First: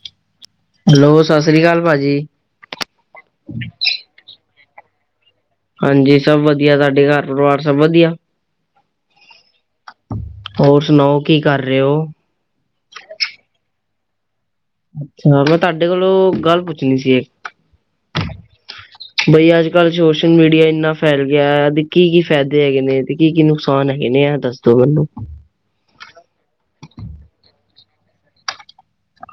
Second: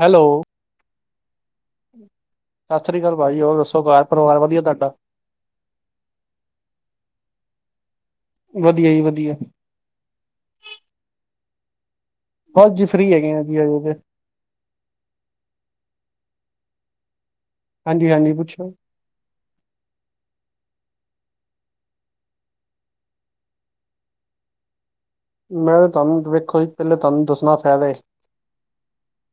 Hello hello ਸਤ ਸ਼੍ਰੀ ਅਕਾਲ। ਭਾਜੀ ਸਤਿ ਸ੍ਰੀ ਅਕਾਲ ਭਾਜੀ ਹੋਰ ਦੱਸੋ ਘਰ ਪਰਿਵਾਰ ਵਧੀਆ ਤੁਾੱਡਾ। ਹਾਂਜੀ ਸਭ ਵਧੀਆ ਤਾੱਡੇ ਘਰ ਪਰਿਵਾਰ ਸਭ ਵਧੀਆ। ਵਧੀਆ ਜੀ ਵਧੀਆ। ਹੋਰ ਸੁਣਾਓ ਕੀ ਕਰ ਰੇ ਓ। ਬਹੁਤ ਜੀ ਫਰੀ ਹੈਗੇ ਆ ਜੀ ਅੱਛਾ ਮੈਂ ਤਾੱਡੇ ਕੋਲੋਂ ਗੱਲ ਪੁੱਛਣੀ ਸੀ ਇਕ। ਹਾਂਜੀ, ਹਾਂਜੀ ਪੁੱਛੋ। ਬਈ ਅੱਜ ਕੱਲ੍ਹ ਸੋਸ਼ਲ ਮੀਡੀਆ ਇੰਨਾ ਫੈਲ ਗਿਆ ਤੇ ਕੀ ਕੀ ਫਾਇਦੇ ਹੈਗੇ ਨੇ ਤੇ ਕੀ ਕੀ ਨੁਕਸਾਨ ਹੈਗੇ ਨੇ ਆ ਦੱਸ। ਨੂੰ [unintelligible] ਮੈਂ ਤੁਾਨੂੰ ਦੇਖੋ ਜੀ ਪਹਿਲੇ ਤੁਹਾਨੂੰ ਦੱਸਣਾ ਫਾਇਦੇ।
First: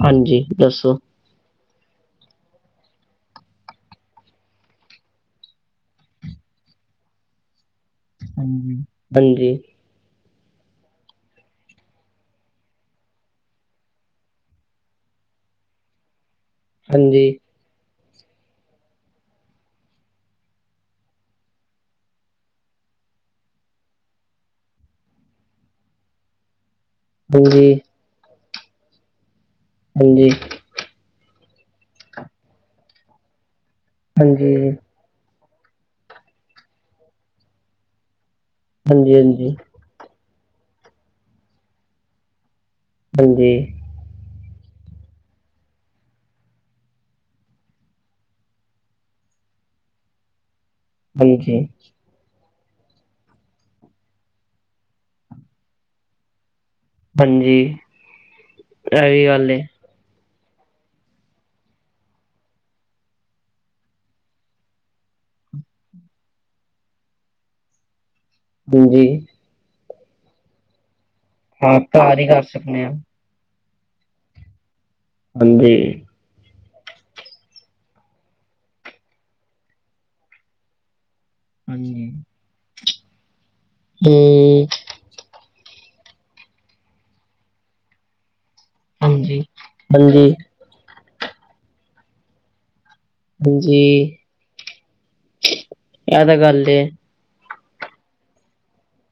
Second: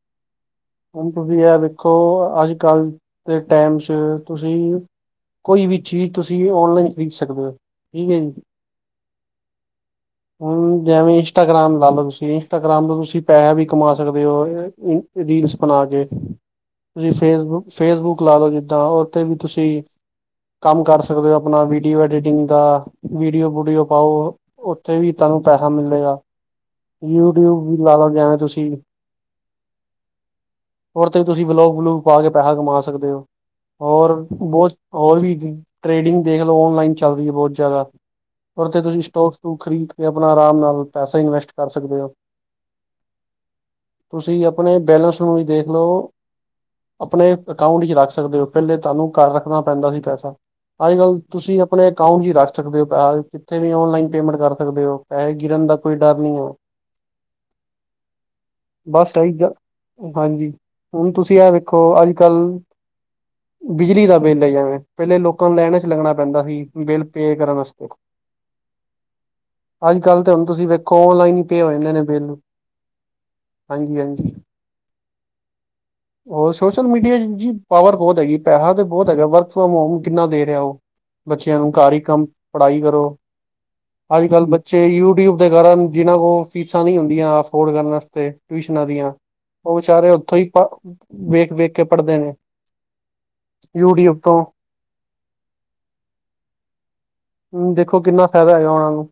ਹਾਂਜੀ ਦੱਸੋ। ਹੁਣ ਤੁਸੀਂ ਏ ਦੇਖੋ ਅੱਜ ਕੱਲ੍ਹ ਦੇ ਟਾਈਮ ਚ ਤੁਸੀਂ ਕੋਈ ਵੀ ਚੀਜ਼ ਤੁਸੀਂ ਔਨਲਾਈਨ ਖਰੀਦ ਸਕਦੇ ਹੋ ਠੀਕ ਏ ਜੀ। ਹਾਂਜੀ ਹੂੰਨ ਜੈਵੇਂ ਇੰਸਟਾਗ੍ਰਾਮ ਲਾ ਲਓ ਤੁਸੀਂ ਇੰਸਟਾਗ੍ਰਾਮ ਤੋਂ ਤੁਸੀਂ ਪੈਸਾ ਵੀ ਕਮਾ ਸਕਦੇ ਹੋ ਰੀਲਸ ਬਣਾ ਕੇ ਤੁਸੀਂ ਹਾਂਜੀ ਹਾਂਜੀ ਫੇਸਬੁੱਕ ਫੇਸਬੁੱਕ ਲਾ ਲਓ ਜਿੱਦਾਂ ਉਹ ਤੇ ਵੀ ਤੁਸੀਂ ਕੰਮ ਕਰ ਸਕਦੇ ਹੋ ਆਪਣਾ ਵੀਡੀਓ ਐਡੀਟਿੰਗ ਦਾ ਵੀਡੀਓ ਵੁਡੀਓ ਪਾਓ ਉਥੇ ਵੀ ਤਾਨੂੰ ਪੈਸਾ ਮਿਲੇਗਾ ਯੂਟਿਊਬ ਵੀ ਲਾ ਹਾਂਜੀ ਲੋ ਜਵੇਂ ਤੁਸੀਂ ਹਾਂਜੀ। ਓ ਤੇ ਤੁਸੀਂ ਵਲੋਗ ਵਲੂਕ ਪਾ ਕੇ ਪੈਸਾ ਕਮਾ ਸਕਦੇ ਹੋ ਔਰ ਹਾਂਜੀ ਹਾਂਜੀ ਬੋਤ ਹੋਰ ਵੀ ਟ੍ਰੇਡਿੰਗ ਦੇਖ ਲਓ ਔਨਲਾਈਨ ਚੱਲ ਰੀ ਏ ਬੋਹਤ ਜਾੱਦਾ ਓਤੇ ਤੁਸੀਂ ਸਟੋਕ ਹਾਂਜੀ ਸਟੂਕ ਖਰੀਦ ਕੇ ਆਪਣਾ ਆਰਾਮ ਨਾਲ ਪੈਸਾ ਇਨਵੈਸਟ ਕਰ ਸਕਦੇ ਓ। ਹਾਂਜੀ। ਤੁਸੀਂ ਆਪਣੇ ਬੈਲੇੈਂਸ ਨੂੰ ਵੀ ਦੇਖ ਲੋ ਆਪਣੇ ਅਕਾਊਂਟ ਵਿੱਚ ਰੱਖ ਸਕਦੇ ਹੋ ਪਹਿਲੇ ਤੁਆਨੂੰ ਕੱਰ ਰੱਖਣਾ ਪੈਂਦਾ ਸੀ ਪੈਸਾ। ਅੱਜ ਕੱਲ੍ਹ ਹਾਂਜੀ ਤੁਸੀਂ ਆਪਣੇ ਅਕਾਊਂਟ ਹੀ ਰੱਖ ਸਕਦੇ ਹੋ ਕਿੱਥੇ ਵੀ ਔਨਲਾਈਨ ਪੇਮੈਂਟ ਕਰ ਸਕਦੇ ਹੋ ਪੈਸੇ ਗਿਰਨ ਦਾ ਕੋਈ ਡਰ ਨੀ ਹੈ। ਹਾਂਜੀ ਬਸ ਇਹੀ ਗ ਗੱਲ ਏ। ਹਾਂਜੀ ਹੁਣ ਤੁਸੀਂ ਏ ਵੇਖੋ ਅੱਜ ਕੱਲ੍ਹ ਬਿਜਲੀ ਦਾ ਬਿੱਲ ਹੈਗਾ ਵੇਂ ਪਹਿਲੇ ਲੋਕਾਂ ਨੂੰ ਲੈਣ ਚ ਲੱਗਣਾ ਪੈਂਦਾ ਸੀ ਬਿੱਲ ਪੇ ਕਰਨ ਵਾਸਤੇ। ਹਾਂਜੀ। ਅੱਜ ਕੱਲ ਤਾਂ ਹੁਣ ਤੁਸੀਂ ਵੇਖੋ ਓਨਲਾਈਨ ਹੀ ਪੇ ਹੋ ਹਾਂ ਜਾਂਦੇ ਨੇ ਘਰ ਹੀ ਬਿੱਲ ਕਰ ਸਕਦੇ ਹਾਂ ਹਾਂਜੀ, ਹਾਂਜੀ। ਹਾਂਜੀ। ਹੋਰ ਸੋਸ਼ਲ ਮੀਡੀਆ ਚ ਪਾਵਰ ਬੋਹਤ ਹੈਗੀ ਪੈਸਾ ਤਾਂ ਬੋਹਤ ਹੈਗਾ ਵਰਕ ਫਰਮ ਹੋਮ ਕਿੰਨਾ ਦੇ ਰਿਹਾ ਉਹ। ਬੱਚਿਆਂ ਨੂੰ ਕਾਰ ਹੀ ਹਾਂਜੀ ਕੰਮ ਪੜਾਈ ਕਰੋ। ਅੱਜ- ਕੱਲ ਹਮ ਬੱਚੇ ਯੂਟਊਬ ਦੇ ਕਾਰਨ ਜਿਨਾਂ ਕੋਲ ਫੀਸਾਂ ਨਈ ਹੁੰਦੀਆਂ ਅਫੋਰਡ ਕਰਨ ਵਾਸਤੇ। ਟਊਸ਼ਨਾਂ ਦੀਆਂ, ਹਾਂਜੀ। ਉਹ ਵਚਾਰੇ ਹਾਂਜੀ, ਉੱਥੋਂ ਹੀ ਵੇਖ ਵੇਖ ਕੇ ਪੜਦੇ ਨੇ। ਹਾਂਜੀ ਯੂਟਊਬ ਤੋਂ। ਇਹ ਤਾਂ ਗੱਲ ਏ। ਹੂੰ, ਦੇਖੋ ਕਿੰਨਾ ਫੈਦਾ ਹੈਗਾ ਉਹਨਾਂ ਨੂੰ।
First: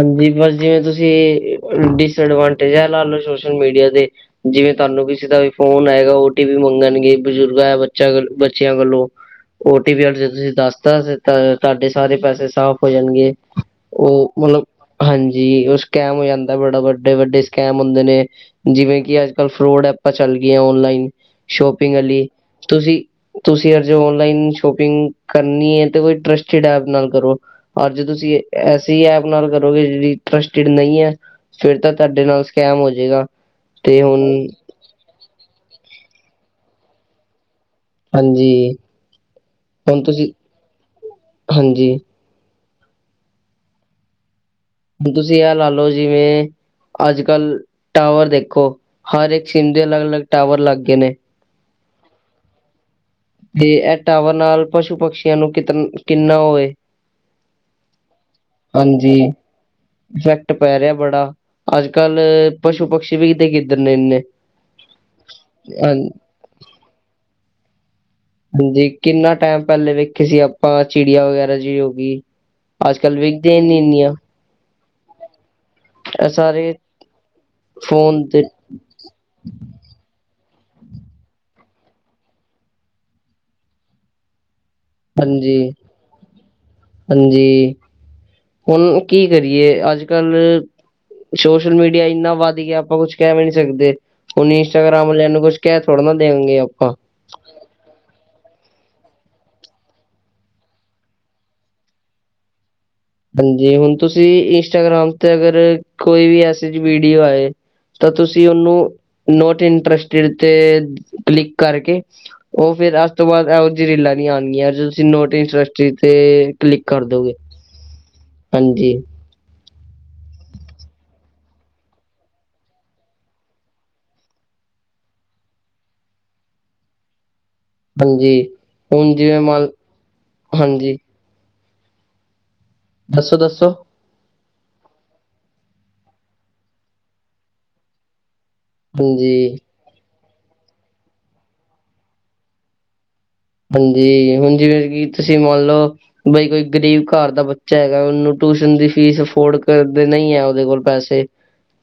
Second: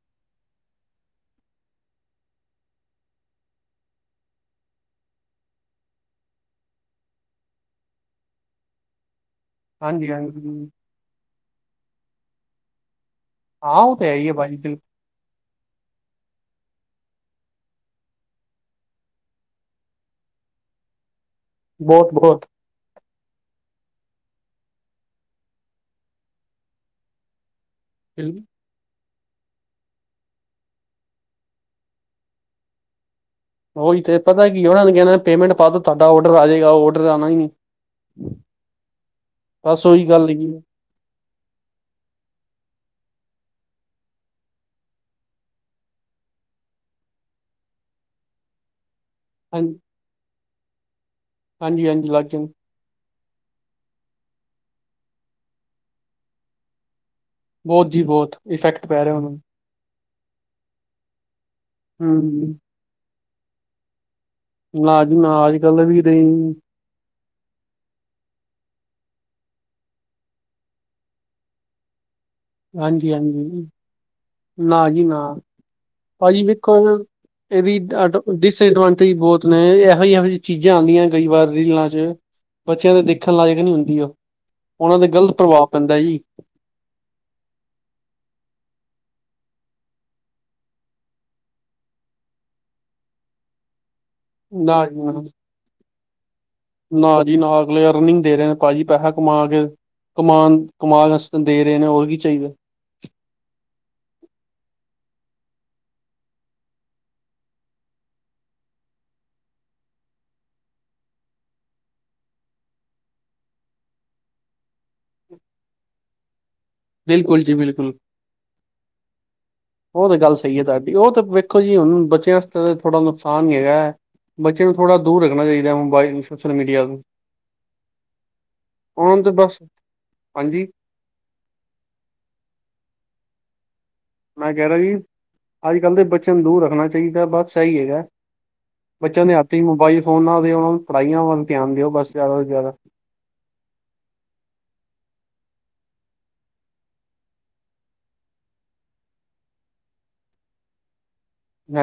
ਹਾਂਜੀ ਬਸ ਜਿਵੇਂ ਤੁਸੀਂ ਡਿਸਐਡਵਾਂਟੇਜ ਇਹ ਲਾ ਲਓ ਸੋਸ਼ਲ ਮੀਡੀਆ ਦੇ। ਜਿਵੇਂ ਤੁਹਾਨੂੰ ਕਿਸੇ ਦਾ ਵੀ ਫੋਨ ਆਏਗਾ ਓ ਟੀ ਵੀ ਮੰਗਣਗੇ ਬਜ਼ੁਰਗਾਂ ਬੱਚਾ ਬੱਚਿਆਂ ਵੱਲੋਂ। ਓ ਟੀ ਪੀ ਹਾਂਜੀ ਜੇ ਤੁਸੀਂ ਹਾਂਜੀ ਦੱਸਤਾ ਤਾਂ ਤਾਂਡੇ ਸਾਰੇ ਪੈਸੇ ਸਾਫ਼ ਹੋ ਜਾਣਗੇ। ਹਾਂ ਉਹ ਤੇ ਹੈ ਹੀ ਹੈ ਭਾਜੀ ਬਿਲ ਹਾਂਜੀ ਉਹ ਸਕੈਮ ਹੋ ਜਾਂਦਾ ਬੜਾ। ਵੱਡੇ- ਵੱਡੇ ਸਕੈਮ ਹੁੰਦੇ ਨੇ। ਜਿਵੇਂ ਕਿ ਅੱਜ- ਕੱਲ ਫਰੋਡ ਐਪਾਂ ਚੱਲ ਗੀਆਂ ਓਨਲਾਈਨ ਸ਼ੋਪਿੰਗ ਬਹੁਤ ਆਲੀ ਬਹੁਤ ਤੁਸੀ ਤੁਸੀ ਅਜੇ ਔਨਲਾਈਨ ਸ਼ੋਪਿੰਗ ਕਰਨੀ ਏ ਤੇ ਕੋਈ ਟਰਸਟਿਡ ਐਪ ਨਾਲ ਕਰੋ। ਅੱਜ ਤੁਸੀ ਐਸੀ ਐਪ ਔਦੇ ਨਾਲ ਕਰੋਗੇ ਜੇਹੜੀ ਟਰਸਟਿਡ ਨਹੀਂ ਐ ਫੇਰ ਤਾਂਡੇ ਨਾਲ ਸਕੈਮ ਹੋ ਜੇਗਾ। ਉਹੀ ਤੇ ਪਤਾ ਕੀ ਏ ਉਹਨਾ ਨੇ ਕਹਣਾ ਪੇਮੈਂਟ ਪਾ ਦੋ ਤੁਹਾਡਾ ਔਡਰ ਆ ਜੇਗਾ, ਔਡਰ ਆਉਣਾ ਹੀ ਨੀ। ਹਾਂਜੀ ਬਸ ਹੁਣ ਉਹੀ ਗੱਲ ਤੁਸੀ ਹੈਗੀ ਹਾਂਜੀ। ਹੁਣ ਤੁਸੀ ਇਹ ਲਾ ਲੋ ਜਿਵੇਂ ਅੱਜ ਕੱਲ ਟਾਵਰ ਦੇਖੋ ਹਰ ਇੱਕ ਸਿਮ ਹਾਂਜੀ ਦੇ ਅਲਗ- ਅਲਗ ਟਾਵਰ ਲਗ ਗੇ ਨੇ। ਹਾਂਜੀ -ਹਾਂਜੀ ਲਾਗੇ ਨ ਤੇ ਐ ਟਾਵਰ ਨਾਲ ਕੁਛ ਪਸ਼ੂ ਪਕਸ਼ੀਆਂ ਨੂੰ ਕਿੰਨਾ ਓਹ ਵੇ। ਬਹੁਤ ਜੀ ਬਹੁਤ ਇਫੈਕਟ ਪੈ ਰੇਆ ਹਾਂਜੀ ਉਹਨੂੰ। ਇਫੈਕਟ ਪੈ ਰਿਹਾ ਬੜਾ। ਅੱਜ -ਕੱਲ ਹਮ ਪਸ਼ੂ ਪਕਸ਼ੀ ਵੀ ਤੇ ਕਿਤਨੇ ਨੇ। ਨਾ ਜੀ ਨਾ ਅੱਜ ਕੱਲ ਹਾਂ ਵਿਖਦੇ ਈ ਨਈ। ਹਾਂਜੀ ਕਿੰਨਾ ਟਾਈਮ ਪਹਿਲੇ ਵੇਖੇ ਸੀ ਆਪਾਂ ਚਿੜੀਯਾਂ ਵਗੈਰਾ ਜਿ ਹੋ ਗੀ। ਅੱਜ ਹਾਂਜੀ ਕੱਲ ਵਿਖਦੀਆ ਈ ਹਾਂਜੀ ਨੀ ਇਨੀਆਂ। ਨਾ ਜੀ ਨਾ ਇਹ ਭਾਜੀ ਸਾਰੇ ਵੇਖੋ ਇਹਦੀ ਫੋਨ ਅ ਤੇ ਡਿਸਐਡਵਾਂਟੇਜ ਬਹੁਤ। ਮੈ ਇਹੋ ਜਿ ਇਹੋ ਜਿ ਚੀਜ਼ਾਂ ਆਦੀਆਂ ਕਈ ਵਾਰ ਰੀਲਾਂ ਚ ਬੱਚਿਆਂ ਦੇ ਦੇਖਣ ਲਾਇਕ ਨਈ ਹੁੰਦੀ ਔ, ਉਹਨਾਂ ਤੇ ਗ਼ਲਤ ਹਾਂਜੀ ਪ੍ਰਭਾਵ ਪੈਂਦਾ ਜੀ। ਹਾਂਜੀ, ਹੁਣ ਕੀ ਕਰੀਏ ਅੱਜ- ਕੱਲ ਛੋਸ਼ਲ ਮੀਡੀਆ ਇੰਨਾ ਵੱਧ ਗਿਆ ਆਪਾਂ ਕੁਛ ਕਹਿ ਵੀ ਨੀ ਸਕਦੇ। ਹੁਣ ਨਾ ਜੀ ਇੰਸਟਾਗਗ੍ਰਾਮ ਨਾ ਵਾਲਿਆਂ ਨੂੰ ਕੁਛ ਕਹ ਥੋੜਾ ਨਾ ਦੇਣਗੇ ਆਪਾਂ ਨਾ ਜੀ ਨਾ ਅਗਲੇ ਅਰਨਿੰਗ ਦੇ ਰਹੇ ਨੇ ਭਾਜੀ ਪੈਸਾ ਕਮਾ ਕੇ। ਕਮਾਨ ਕਮਾਲ ਆਸਤੇ ਦੇ ਰਹੇ ਨੇ ਹੋਰ ਕੀ ਚਾਹੀਦਾ। ਹਾਂਜੀ ਹੁਣ ਤੁਸੀ ਇੰਸਟਾਗ੍ਰਾਮ ਤੇ ਅਗਰ ਕੋਈ ਵੀ ਐਸੀ ਜੀ ਵੀਡੀਓ ਆਏ ਤਾਂ ਤੁਸੀ ਉਨੂ ਨੋਟ ਇੰਟਰਸਟਡ ਤੇ ਕਲਿਕ ਕਰਕੇ ਉਹ ਫੇਰ ਅਜ ਤੋਂ ਬਾਦ ਇਹੋ ਜੀ ਰੀਲਾਂ ਨ ਆਣਗੀਆਂ ਜੇ ਤੁਸੀਂ ਨੋਟ ਇੰਟਰਸਟੀਡ ਤੇ ਕਲਿੱਕ ਕਰ ਦੋਗੇ। ਬਿਲਕੁਲ ਜੀ ਬਿਲਕੁਲ। ਹਾਂਜੀ। ਉਹ ਤੇ ਗੱਲ ਸਹੀ ਏ ਤੁਹਾਡੀ ਉਹ ਤਾਂ ਵੇਖੋ ਜੀ ਹੁਣ ਬੱਚਿਆਂ ਅਸਤ ਥੋੜਾ ਨੁਕਸਾਨ ਈ ਹੈਗਾ ਬੱਚੇ ਨੂੰ ਥੋੜਾ ਦੂਰ ਰੱਖਣਾ ਚਾਈਦਾ ਮੋਬਾਇਲ ਸੋਸ਼ਲ ਮੀਡੀਆ ਤੋਂ। ਹਾਂਜੀ ਉਹਨਾਂ ਹੁਣ ਨੂੰ ਤੇ ਜਿਵੇਂ ਬਸ ਮਨ ਲੋ ਹਾਂਜੀ। ਦੱਸੋ- ਦੱਸੋ। ਮੈਂ ਕਹ ਰਿਹਾ ਜੀ ਅੱਜ ਕੱਲ ਦੇ ਬੱਚਿਆਂ ਨੂੰ ਦੂਰ ਰੱਖਣਾ ਚਾਹੀਦਾ ਬਸ ਸਹੀ ਹੈਗਾ। ਬੱਚਿਆਂ ਦੇ ਹਾਂਜੀ, ਹੱਥ ਇ ਮੋਬਾਈਲ ਫੋਨਾਂ ਨਾ ਹੋਵੇ ਉਹਨਾਂ ਨੂੰ ਪੜਾਈਆਂ ਵੱਲ ਧਿਆਨ ਦਿਓ ਬਸ ਜ਼ਿਆਦਾ ਤੋਂ ਜ਼ਿਆਦਾ। ਹਾਂਜੀ ਹੁਣ ਜਿਵੇਂ ਕਿ ਤੁਸੀ ਮੰਨ ਲੌ। ਬਈ ਕੋਈ ਗ਼ਰੀਬ ਘਰ ਦਾ ਬੱਚਾ ਹੈਗਾ ਉਹਨੂੰ ਟੂਸ਼ਨ ਦੀ ਫੀਸ ਅਫੋਰਡ ਕਰਦੇ ਨਹੀਂ ਹੈ ਉਦੇ ਕੋਲ ਪੈਸੇ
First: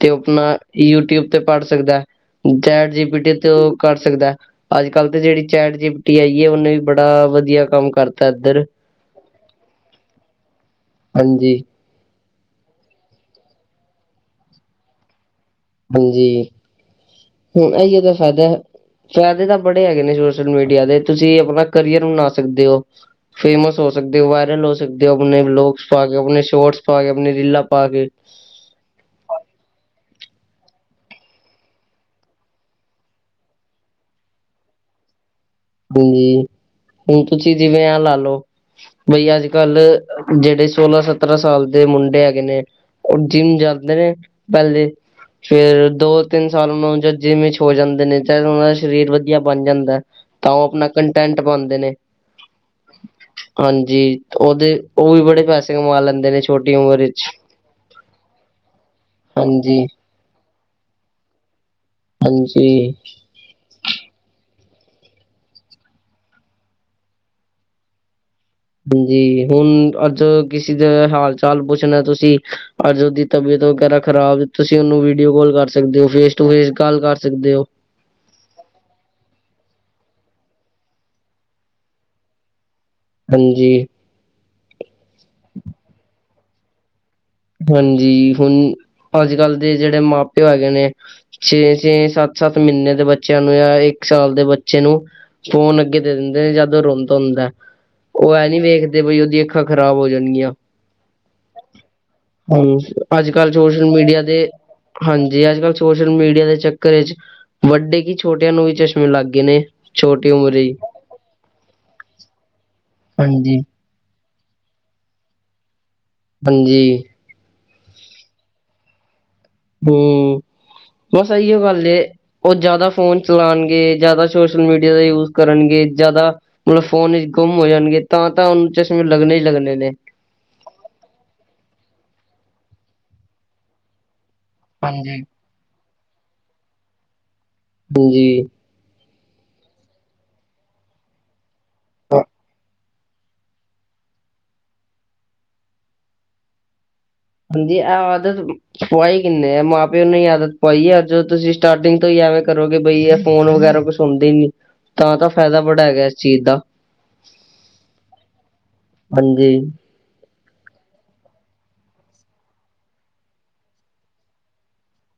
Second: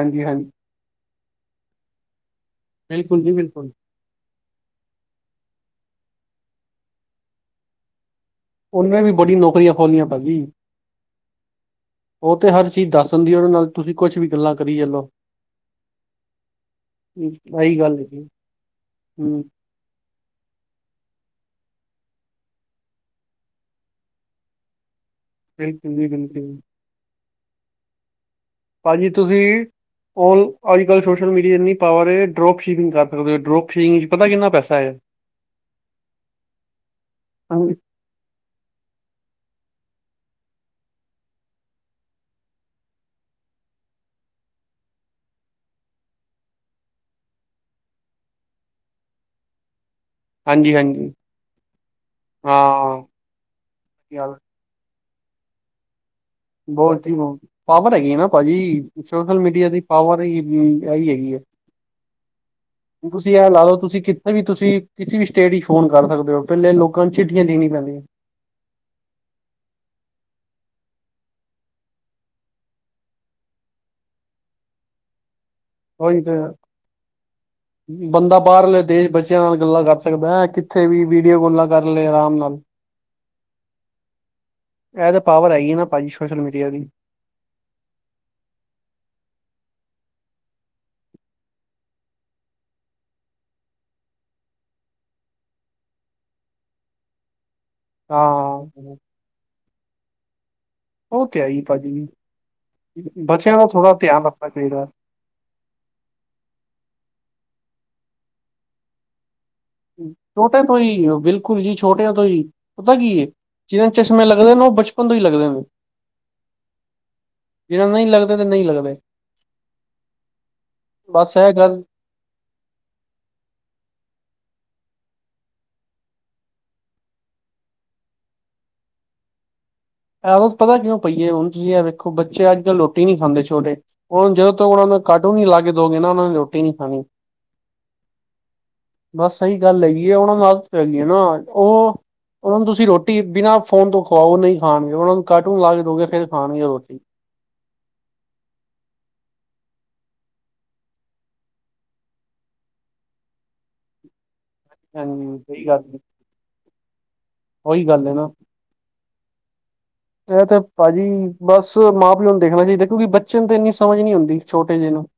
ਤੇ ਉਹ ਹਾਂਜੀ ਆਪਣਾ ਯੂਟਊਬ ਤੇ ਪੜ ਸਕਦਾ ਚਾਟ ਜੀ ਪੀ ਬਿਲਕੁਲ ਟੀ ਤੇ ਬਿਲਕੁਲ ਉਹ ਕਰ ਸਕਦਾ ਅੱਜ ਕੱਲ ਤੇ ਜੇਹੜੀ ਚੈਟ ਜੀ ਪ ਟਿ ਆਈ ਯੇ ਉਹਨੇ ਵੀ ਬੜਾ ਵਧੀਆ ਕੰਮ ਕਰ ਓਨੇ ਵੀ ਬੜੀ ਨੌਕਰੀਆਂ ਖੋਲੀਆਂ ਪਾਜੀ। ਹਾਂਜੀ ਉਹ ਤੇ ਹਰ ਚੀਜ਼ ਦੱਸ ਦਿੰਦੀ ਉਹਦੇ ਨਾਲ ਤੁਸੀ ਕੁਛ ਵੀ ਗੱਲਾਂ ਕਰੀ ਚਲੋ। ਹਾਂਜੀ ਇਹੀ ਗੱਲ ਇਹੀਉ ਤਾਂ ਹੈਗੀ ਫਾਇਦਾ ਹਮ ਫੈਦੇ ਦਾ। ਬੜੇ ਹੈਗੇ ਨੇ ਸੋਸ਼ਲ ਮੀਡੀਆ ਦੇ ਤੁਸੀਂ ਆਪਣਾ ਕਰੀਅਰ ਬਣਾ ਸਕਦੇ ਹੋ। ਫੇਮਸ ਹੋ ਸਕਦੇ ਵਾਇਰਲ ਹੋ ਸਕਦੇ ਹੋ, ਆਪਣੇ ਵਲੋਗਸ ਬਿਲਕੁਲ ਪਾ, ਜੀ ਕੇ ਆਪਣੇ ਬਿਲਕੁਲ ਸ਼ੋਰਟਸ ਪਾ, ਕੇ ਆਪਣੇ ਰੀਲਾਂ ਪਾ ਕੇ। ਭਾਜੀ ਤੁਸੀਂ। ਅੱਜ ਕੱਲ ਸੋਸ਼ਲ ਮੀਡੀਆ ਇੰਨੀ ਪਾਵਰ ਹੈ, ਡਰੋਪ ਸ਼ੀਪਿੰਗ ਕਰ ਸਕਦੇ ਹੋ ਡਰੋਪ ਸੀਪਿੰਗ ਚ ਪਤਾ ਕਿੰਨਾ ਪੈਸਾ ਹੈ। [inaudible] ਹਾਂਜੀ ਹੁਣ ਤੁਸੀਂ ਜਿਵੇਂ ਆ ਲਾ ਲੋ। ਬਈ ਅੱਜ ਕੱਲ ਜਿਹੜੇ ਸੋਲਾਂ ਸਤਰਾਂ ਸਾਲ ਦੇ ਮੁੰਡੇ ਹੈਗੇ ਨੇ। ਉਹ ਜਿੰਮ ਜਾਂਦੇ ਨੇ ਪਹਿਲੇ। ਫੇਰ ਦੋ ਤਿੰਨ ਸਾਲ ਉਹਨਾਂ ਨੂੰ ਜਦ ਜਿੰਮ ਵਿਚ ਹੋ ਜਾਂਦੇ, ਨੇ ਚ ਉਹਨਾਂ ਦਾ ਸਰੀਰ ਵਧੀਆ ਬਣ ਜਾਂਦਾ ਹੈ। ਤਾਂ ਉਹ ਹਾਂਜੀ ਆਪਣਾ ਹਾਂਜੀ ਕੰਟੈਂਟ ਪਾਉਦੇ ਨੇ ਹਾਂ ਹਾਂਜੀ ਯਾਰ ਉਹਦੇ। ਉਹ ਵੀ ਬੜੇ ਪੈਸੇ ਕਮਾ ਲੈਂਦੇ ਨੇ। ਛੋਟੀ ਹੋਰ ਉਮਰ ਜੀ ਵਿੱਚ ਹੋਰ ਪਾਵਰ ਹੈਗੀ ਆ ਨਾ ਭਾਜੀ ਸੋਸ਼ਲ ਮੀਡੀਆ ਦੀ ਹਾਂਜੀ ਪਾਵਰ ਹੀ ਆਹੀ ਹੈਗੀ ਹੈ। ਹਾਂਜੀ। ਤੁਸੀਂ ਇਹ ਲਾ ਲਓ, ਤੁਸੀਂ ਕਿਥੇ ਵੀ ਤੁਸੀਂ ਕਿਸੇ ਵੀ ਸਟੇਟ ਹੀ ਫੋਨ ਕਰ ਸਕਦੇ ਹੋ, ਪਹਿਲੇ ਲੋਕਾਂ ਨੂੰ ਚਿੱਠੀਆਂ ਦੇਣੀਆਂ ਪੈਂਦੀਆਂ। ਜੀ ਹੁਣ ਅੱਜ ਕਿਸੇ ਦਾ ਹਾਲ ਚਾਲ ਪੁੱਛਣਾ ਤੁਸੀਂ। ਅੱਜ ਉਹਦੀ ਤਬੀਅਤ ਵਗੈਰਾ ਖ਼ਰਾਬ, ਤੁਸੀਂ ਉਹਨੂੰ ਵੀਡੀਓ ਕਾਲ ਕਰ ਸਕਦੇ ਹੋ, ਉਹੀ ਫੇਸ ਤੇ ਟੂ ਫੇਸ ਕਾਲ ਕਰ ਸਕਦੇ ਹੋ। ਬੰਦਾ ਬਾਹਰਲੇ ਦੇਸ਼ ਬੱਚਿਆਂ ਨਾਲ ਗੱਲਾਂ ਕਰ ਸਕਦਾ ਹੈ, ਕਿੱਥੇ ਵੀਡੀਓ ਕਾਲਾ ਕਰ ਲਏ ਆਰਾਮ ਨਾਲ। [inaudible] ਹਾਂਜੀ। ਇਹ ਤਾਂ ਪਾਵਰ ਹੈਗੀ ਨਾ ਭਾਜੀ ਸੋਸ਼ਲ ਮੀਡੀਆ ਦੀ। ਹਾਂਜੀ ਹੁਣ ਅੱਜ ਕੱਲ੍ਹ ਦੇ ਜਿਹੜੇ ਮਾ ਪਿਓ ਹੈਗੇ ਨੇ। ਛੇ ਛੇ ਸੱਤ ਸੱਤ ਮਹੀਨੇ ਦੇ ਬੱਚਿਆਂ ਨੂੰ ਜਾਂ ਇੱਕ ਸਾਲ ਦੇ ਬੱਚੇ ਨੂੰ। ਫੋਨ ਅੱਗੇ ਦੇ ਦਿੰਦੇ ਨੇ ਜਦ ਉਹ ਰੋਂਦਾ ਹੁੰਦਾ ਹੈ। ਉਹ ਐਂ ਹਾਂ ਨੀ ਵੇਖਦੇ ਬਈ ਉਹਦੀਆਂ ਅੱਖਾਂ ਖ਼ਰਾਬ ਹੋ ਜਾਣਗੀਆਂ। ਉਹ ਤੇ ਹੈ, ਹੀ ਭਾਜੀ ਹਾਂ ਅੱਜ ਕੱਲ੍ਹ ਬੱਚਿਆਂ ਦਾ ਸੋਸ਼ਲ ਥੋੜਾ ਮੀਡੀਆ ਧਿਆਨ ਤੇ। ਰੱਖਣਾ ਚਾਹੀਦਾ ਹਾਂਜੀ ਅੱਜ ਕੱਲ੍ਹ ਸੋਸ਼ਲ ਮੀਡੀਆ ਦੇ ਚੱਕਰ ਵਿੱਚ ਵੱਡੇ ਕਿ ਛੋਟਿਆਂ ਨੂੰ ਵੀ ਚਸ਼ਮੇ ਲੱਗ ਗਏ ਨੇ। ਛੋਟੀ ਉਮਰੇ ਛੋਟਿਆਂ ਤੋਂ ਹੀ ਬਿਲਕੁਲ ਜੀ ਛੋਟਿਆਂ ਤੋਂ ਹੀ ਪਤਾ ਕੀ ਹੈ ਹਾਂਜੀ ਜਿਦੇ। ਚਸ਼ਮੇ ਲਗਦੇ ਨੇ ਉਹਨੂੰ ਬਚਪਨ ਤੋਂ ਹੀ ਲੱਗਦੇ ਨੇ। ਹਾਂਜੀ ਜਿਨਾ ਨਹੀਂ ਲੱਗਦਾ ਤੇ ਨਹੀਂ ਲੱਗਦੇ ਬਸ ਇਹੀਓ ਗੱਲ ਏ ਉਹ ਜ਼ਿਆਦਾ ਫੋਨ ਚਲਾਉਣਗੇ, ਜ਼ਿਆਦਾ ਸੋਸ਼ਲ ਮੀਡੀਆ ਦਾ ਯੂਜ ਕਰਨਗੇ ਜ਼ਿਆਦਾ। ਮਤਲਬ ਫੋਨ ਵਿੱਚ ਗੁੰਮ ਹੋ ਜਾਣਗੇ, ਤਾਂ ਤਾ ਉਹਨੂੰ ਚਸ਼ਮੇ ਲੱਗਣੇ ਹੀ ਲੱਗਣੇ ਨੇ। ਐਉ ਪਤਾ ਕਿਉਂ ਪਈਏ ਹੁਣ ਕੀ ਹੈ, ਵੇਖੋ ਬੱਚੇ ਅੱਜ ਕੱਲ ਰੋਟੀ ਨੀ ਖਾਂਦੇ ਛੋਟੇ ਹੁਣ ਜਦੋਂ। ਉਹਨਾਂ ਨੂੰ ਹਾਂਜੀ ਕਾਰਟੁਨ ਨਹੀਂ ਲਾ ਕੇ ਦੋ ਉਹਨਾਂ ਨੇ ਰੋਟੀ ਨੀ ਖਾਣੀ। ਹਾਂਜੀ ਬਸ ਸਹੀ ਗੱਲ ਹੈਗੀ ਆ, ਉਹਨਾਂ ਨੂੰ ਨਾਲ ਪੈਗੀ ਆ ਨਾ ਉਹ ਉਹਨਾਂ ਨੂੰ ਤੁਸੀਂ ਰੋਟੀ। ਟੀਵੀ ਰੋਟੀ ਬਿਨਾਂ ਫੋਨ ਤੋਂ ਖਾਓ ਨਹੀਂ ਖਾਣਗੇ, ਉਹਨਾਂ ਨੂੰ ਕਾਰਟੂਨ ਲਾ ਕੇ ਦੋਗੇ ਫੇਰ ਖਾਣਗੇ ਰੋਟੀ। ਹਾਂਜੀ ਐ ਆਦਤ। ਪੁਆਈ ਕਿੰਨੇ ਆ, ਮਾਂ ਪਿਓ ਨੂੰ ਆਦਤ ਪਈ ਹੈ, ਜਦੋਂ ਕਿ ਤੁਸੀਂ ਸਟਾਰਟਿੰਗ ਤੋਂ ਹੀ ਐਵੇਂ ਕਰੋਗੇ ਬਈ ਇਹ ਫੋਨ ਵਗੈਰਾ ਕੁਛ। ਸੁਣਦੀ ਨੀ, ਤਾਂ ਹਾਂਜੀ ਫਾਇਦਾ ਸਹੀ ਗੱਲ ਬੜਾ ਹੈ, ਹੈਗਾ ਇਸ ਚੀਜ਼ ਦਾ। ਉਹੀ ਗੱਲ ਹੈ ਨਾ। ਹਾਂਜੀ। ਇਹ ਤੇ ਭਾਜੀ, ਬਸ ਮਾਂ -ਪਿਓ ਨੂੰ ਦੇਖਣਾ ਚਾਹੀਦਾ, ਕਿਉਂਕਿ ਬੱਚੇ ਨੂੰ ਤੇ ਇੰਨੀ ਸਮਝ ਨੀ ਹੁੰਦੀ, ਛੋਟੇ ਜਿਹੇ ਨੂੰ। [inaudible]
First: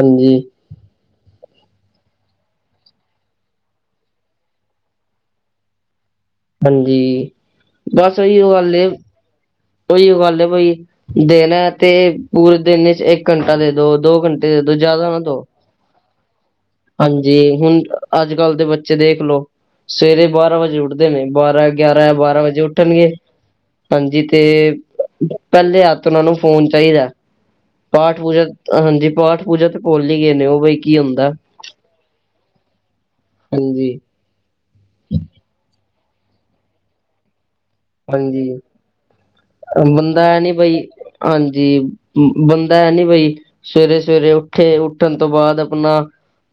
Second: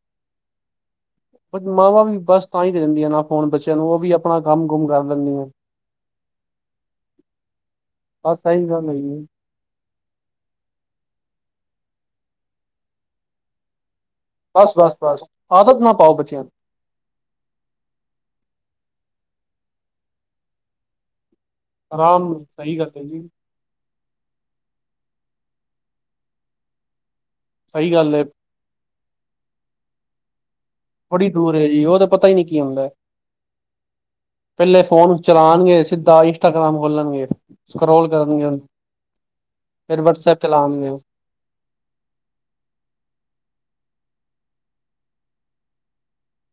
ਹਾਂਜੀ। [inaudible] ਮਾਵਾਂ ਵੀ ਬਸ ਤਾਂ ਹੀ ਦੇ ਦਿੰਦੀਆਂ, ਨਾ ਫੋਨ ਬੱਚਿਆਂ ਨੂੰ ਉਹ ਵੀ ਆਪਣਾ ਕੰਮ ਕੁੰਮ ਕਰ ਲੈਂਦੀਆਂ। [inaudible] ਹਾਂਜੀ, ਬਸ ਇਹੀ ਉਹ ਗੱਲ- ਹਮ ਉਹੀ ਗੱਲ ਬਈ, ਦੇਣਾ ਤੇ, ਪੂਰੇ ਦਿਨ ਵਿਚ ਇਕ ਘੰਟਾ ਦੇ ਦੋ, ਦੋ ਘੰਟੇ- ਦੇ ਦੋ ਬਸ- ਬਸ- ਜ਼ਿਆਦਾ ਨਾ ਬਸ, ਦੋ ਆਦਤ ਨਾ ਪਾਓ ਬੱਚਿਆਂ ਨੂੰ ਹਾਂਜੀ, ਹੁਣ ਅਜ- ਕਲ ਦੇ ਬੱਚੇ ਦੇਖ ਲਓ, ਸਵੇਰੇ ਬਾਰਾਂ ਵਜੇ ਉਠਦੇ ਨੇ, ਬਾਰਾਂ- ਗਿਆਰਾਂ, ਆਰਾਮ ਬਾਰਾਂ ਨਾਲ, ਵਜੇ ਸਹੀ ਗੱਲ ਹੈ ਉੱਠਣਗੇ। ਜੀ ਹਾਂਜੀ ਤੇ, ਪਹਿਲੇ ਹੱਥਾਨ ਨੂੰ ਫੋਨ ਚਾਹੀਦਾ- ਸਹੀ ਗੱਲ ਪਾਠ- ਹੈ ਪੂਜਾ, ਹਾਂਜੀ ਪਾਠ -ਪੂਜਾ ਤੇ ਭੁਲ ਹੀ ਗਏ ਨੇ ਉਹ ਬ- ਬੜੀ ਦੂਰ ਹੈ ਜੀ, ਉਹ ਤਾਂ ਪਤਾ ਹੀ ਨਹੀ ਕੀ ਹੁੰਦਾ- ਹਾਂਜੀ ਪਹਿਲੇ ਫੋਨ ਚਲਾਉਣਗੇ, ਸਿੱਧਾ ਇੰਸਟਾਗ੍ਰਾਮ ਖੋਲਣਗੇ। ਸਕਰੋਲ ਕਰਨਗੇ ਹਾਂਜੀ ਉਹਨੂੰ, ਫਿਰ ਬੰਦਾ ਵਟਸਪ ਹੈ ਨੀ ਬਈ ਚਲਾਵਗੇ ਉਹ- ਹਾਂਜੀ, ਬੰਦਾ ਹੈ ਨੀ ਬਈ- ਸਵੇਰੇ -ਸਵੇਰੇ ਉਠੇ, ਉਠਣ ਤੋਂ ਬਾਅਦ ਆਪਣਾ-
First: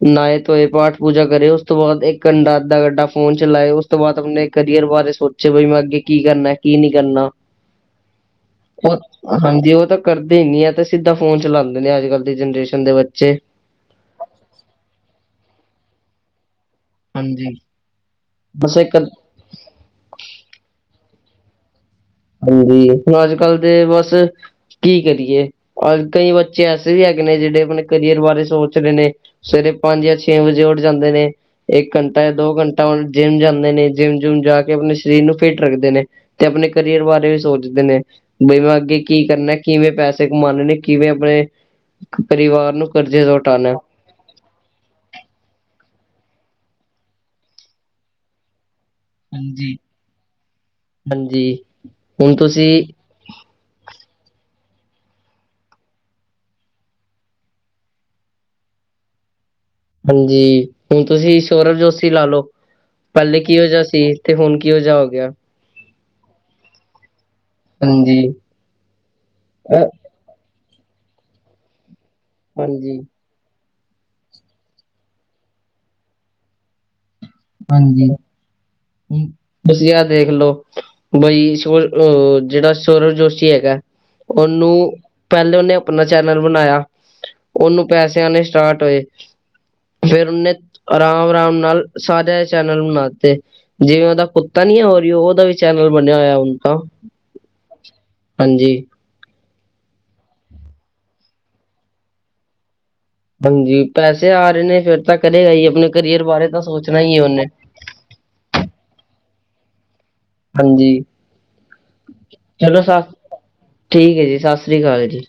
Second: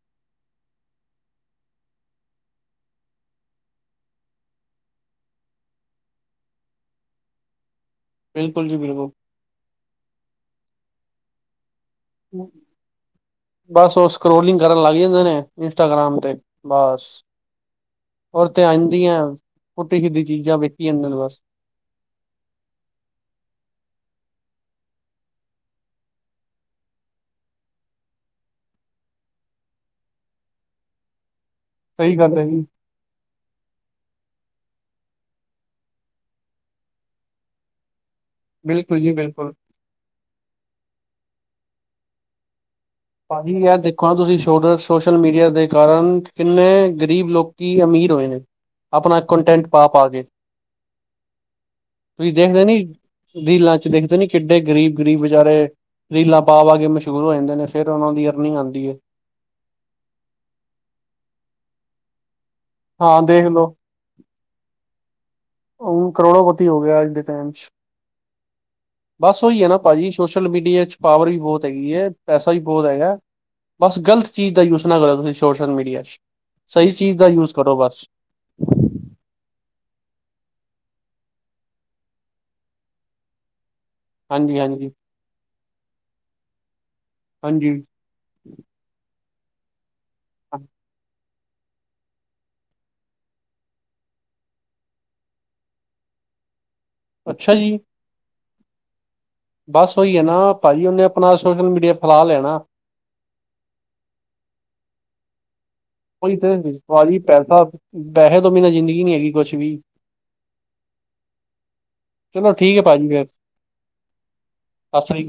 ਨਹਾਏ ਧੋਏ, ਪਾਠ ਪੂਜਾ ਕਰੇ, ਉਸ ਤੋਂ ਬਾਅਦ ਇਕ ਕੰੰਡਾ ਅੱਧਾ ਗੰਡਾ ਫੋਨ ਚਲਾਏ- ਉਸ ਤੋਂ ਬਾਅਦ ਆਪਣੇ ਕਰੀਅਰ ਬਾਰੇ ਸੋਚੇ ਮੈ ਅੱਗੇ ਕੀ ਕਰਨਾ ਕੀ ਨਹੀ ਕਰਨਾ- ਬਿਲਕੁਲ ਜੀ ਉਹ ਬਿਲਕੁਲ- ਹਾਂਜੀ, ਉਹ ਤਾਂ ਕਰਦੇ ਹੀ ਨੀ ਹੈ। ਤੇ ਸਿੱਧਾ ਫੋਨ ਚਲਾਉਦੇ ਨੇ ਅਜ- ਕਲ ਦੀ ਜਨਰੇਸ਼ਨ ਦੇ ਬੱਚੇ- ਬਸ ਉਹ ਸਕੋਲਿੰਗ ਕਰਨ ਲੱਗ ਜਾਦੇ ਨੇ, ਇੰਸਟਾਗ੍ਰਾਮ ਤੇ- ਬਸ, ਹਾਂਜੀ ਉਦੇ ਤੇ ਬਸ ਇੱਕ ਆਦੀਆ, ਪੁਠੀ ਸੀਧੀ ਚੀਜਾ ਵੇਖੀ ਜਾਦੇ ਦੇ ਬਸ- ਹਾਂਜੀ, ਹੁਣ ਅੱਜ ਕੱਲ ਦੇ ਬਸ- ਕੀ ਕਰੀਏ, ਕਈ ਬੱਚੇ ਐਸੇ ਵੀ ਹੈਗੇ ਨੇ ਜਿਹੜੇ ਆਪਣੇ ਕਰੀਅਰ ਬਾਰੇ ਸੋਚ ਰਹੇ ਨੇ- ਸਵੇਰੇ ਪੰਜ ਜਾਂ ਛੇ ਵਜੇ ਉਠ ਜਾਦੇ ਨੇ, ਇਕ ਸਹੀ ਘੰਟਾ ਜਾਂ ਗੱਲ ਹੈ ਦੋ ਜੀ ਘੰਟੇ- ਜਿੰਮ ਜਾਂਦੇ ਨੇ, ਜਿੰਮ- ਜੁੰਮ ਜਾ ਕੇ ਆਪਣੇ ਸਰੀਰ ਨੂੰ ਫਿਟ ਰੱਖਦੇ ਨੇ, ਤੇ ਆਪਣੇ- ਕਰੀਅਰ ਬਾਰੇ ਵੀ ਸੋਚਦੇ ਨੇ, ਬਈ ਮੈ ਅੱਗੇ ਬਿਲਕੁਲ ਜੀ ਕੀ ਬਿਲਕੁਲ ਕਰਨਾ- ਕਿਵੇ ਪੈਸੇ ਕਮਾਉਣੇ ਨੇ, ਕਿਵੇ ਆਪਣੇ, ਪਰਿਵਾਰ ਨੂੰ- ਕਰਜ਼ੇ ਤੋਂ ਭਜੀ ਹਟਾਣਾ। ਹੈਤੇ- ਦੇਖੋ, ਤੁਸੀ ਸੋਸ਼ਲ ਮੀਡੀਆ ਦੇ ਕਾਰਨ, ਕਿਨੇ ਗਰੀਬ ਲੋਕੀ ਅਮੀਰ ਹੋਏ ਨੇ- ਆਪਣਾ ਕੰਟੈਕਟ ਹਾਂਜੀ। ਪਾ -ਪਾ ਕੇ, ਹਾਂਜੀ, ਤੁਸੀ ਹੁਣ ਦੇਖਦੇ ਤੁਸੀਂ ਨੀ- ਰੀਲਾਂ 'ਚ ਦੇਖਦੇ ਨੀ ਕਿਡੇ ਗਰੀਬ- ਗਰੀਬ ਵਿਚਾਰੇ ਰੀਲਾਂ ਪਾ-ਪਾ ਕੇ ਮਸ਼ਹੂਰ ਹੋ ਜਾਦੇ ਨੇ- ਫੇਰ ਉਹਨਾਂ ਦੀ ਅਰਨਿੰਗ ਆਉਦੀ ਹੈ। ਹਾਂਜੀ, ਹੁਣ ਤੁਸੀ ਸ਼ੋਰਭ ਜੋਸੀ ਲਾਲੋ, ਹਾਂ ਪਹਿਲੇ ਦੇਖ ਲੋ ਕਿਹੋ ਜਿਹਾ ਸੀ। ਤੇ ਹੁਣ ਕੀਓ ਜੇਆ ਹੋ ਗਿਆ। ਹ ਕਰੋੜੋ ਪਤੀ ਹੋ ਗਿਆ ਅਜ ਦੇ ਟਾੲਮ 'ਚ, ਹਾਂਜੀ। ਬਸ ਉਹੀ ਹੈ ਨਾ ਅ ਭਾਜੀ- ਸੋਸ਼ਲ ਮੀਡੀਆ ਵਿੱਚ ਪਾਵਰ ਵੀ ਬਹੁਤ ਹੈਗੀ ਹੈ। ਪੈਸਾ ਵੀ ਬਹੁਤ ਹਾਂਜੀ। ਹੈਗਾ। ਬਸ ਗਲਤ ਚੀਜ ਦਾ ਯੂਜ ਨਾ ਕਰੋ ਤੁਸੀ ਸੋਸ਼ਲ ਮੀਡੀਆ 'ਚ, ਸਹੀ ਚੀਜ ਦਾ ਯੂਕਰੋ- ਹਾਂਜੀ- ਤੁਸੀ ਯਾਰ ਦੇਖਲੋ ਬਈ ਸ ਅਹ ਜਿਹੜਾ ਸੋਰਬ ਜੋਸ਼ੀ ਹੈਗਾ। ਹਾਂਜੀ ਉਹਨੂੰ ਹਾਂਜੀ ਪਹਿਲੇ ਉਹਨੇ ਆਪਣਾ ਚੈਨਲ ਬਣਾਇਆ। ਹਾਂਜੀ ਉਹਨੂੰ ਪੈਸੇਆਂਣੇ ਸਟਾਟ ਹੋਏ। ਫਿਰ ਉਹਨੇ ਆਰਾਮ ਆਰਾਮ ਨਾਲ ਸਾਰੇ ਚੈਨਲ ਬਣਾਤੇ। ਜਿਵੇ ਉਹਦਾ ਕੁੱਤਾ ਨੀ ਹੈ ਹੋ ਰਹੀ ਉਹਦਾ ਵੀ ਚੈਨਲ ਬਣਿਆ ਹੋਇਆ ਹੁਣ ਤਾਂ। ਅਛਾ ਜੀ। ਹਾਂਜੀ। ਬਸ ਉਹੀ ਹੈ ਨਾ ਭਾਜੀ ਉਹਨੇ ਆਪਣਾ ਸ਼ੋਸ਼ਲ ਮੀਡੀਆ ਫੈਲਾ ਲੇਆਨਾ। ਹਾਂਜੀ ਪੈਸੇ ਆ ਰਹੇ ਨੇ ਫੇਰ ਤਾਂ ਕਰੇਗਾ ਹੀ ਆਪਣੇ ਕਰੀਅਰ ਉਹੀ ਬਾਰੇ ਤੇ ਤਾਂ ਸੋਚਣਾ ਹੀ ਭਾਜੀ ਹੈ ਉਹਨੇਂ। ਪੈਸਾ ਪੈਸੇ ਤੋਂ ਬਿਨਾ ਜ਼ਿੰਦਗੀ ਨੀ ਹੈਗੀ ਕੁਛ ਵੀ। ਹਾਂਜੀ ਠੀਕ ਚਲੋ ਹੈ ਸ ਭਾਜੀ ਫੇਰ ਠੀਕ ਹੈ। ਜੀ ਸਤਿ ਸ੍ਰੀ ਅਕਾਲ ਜੀ।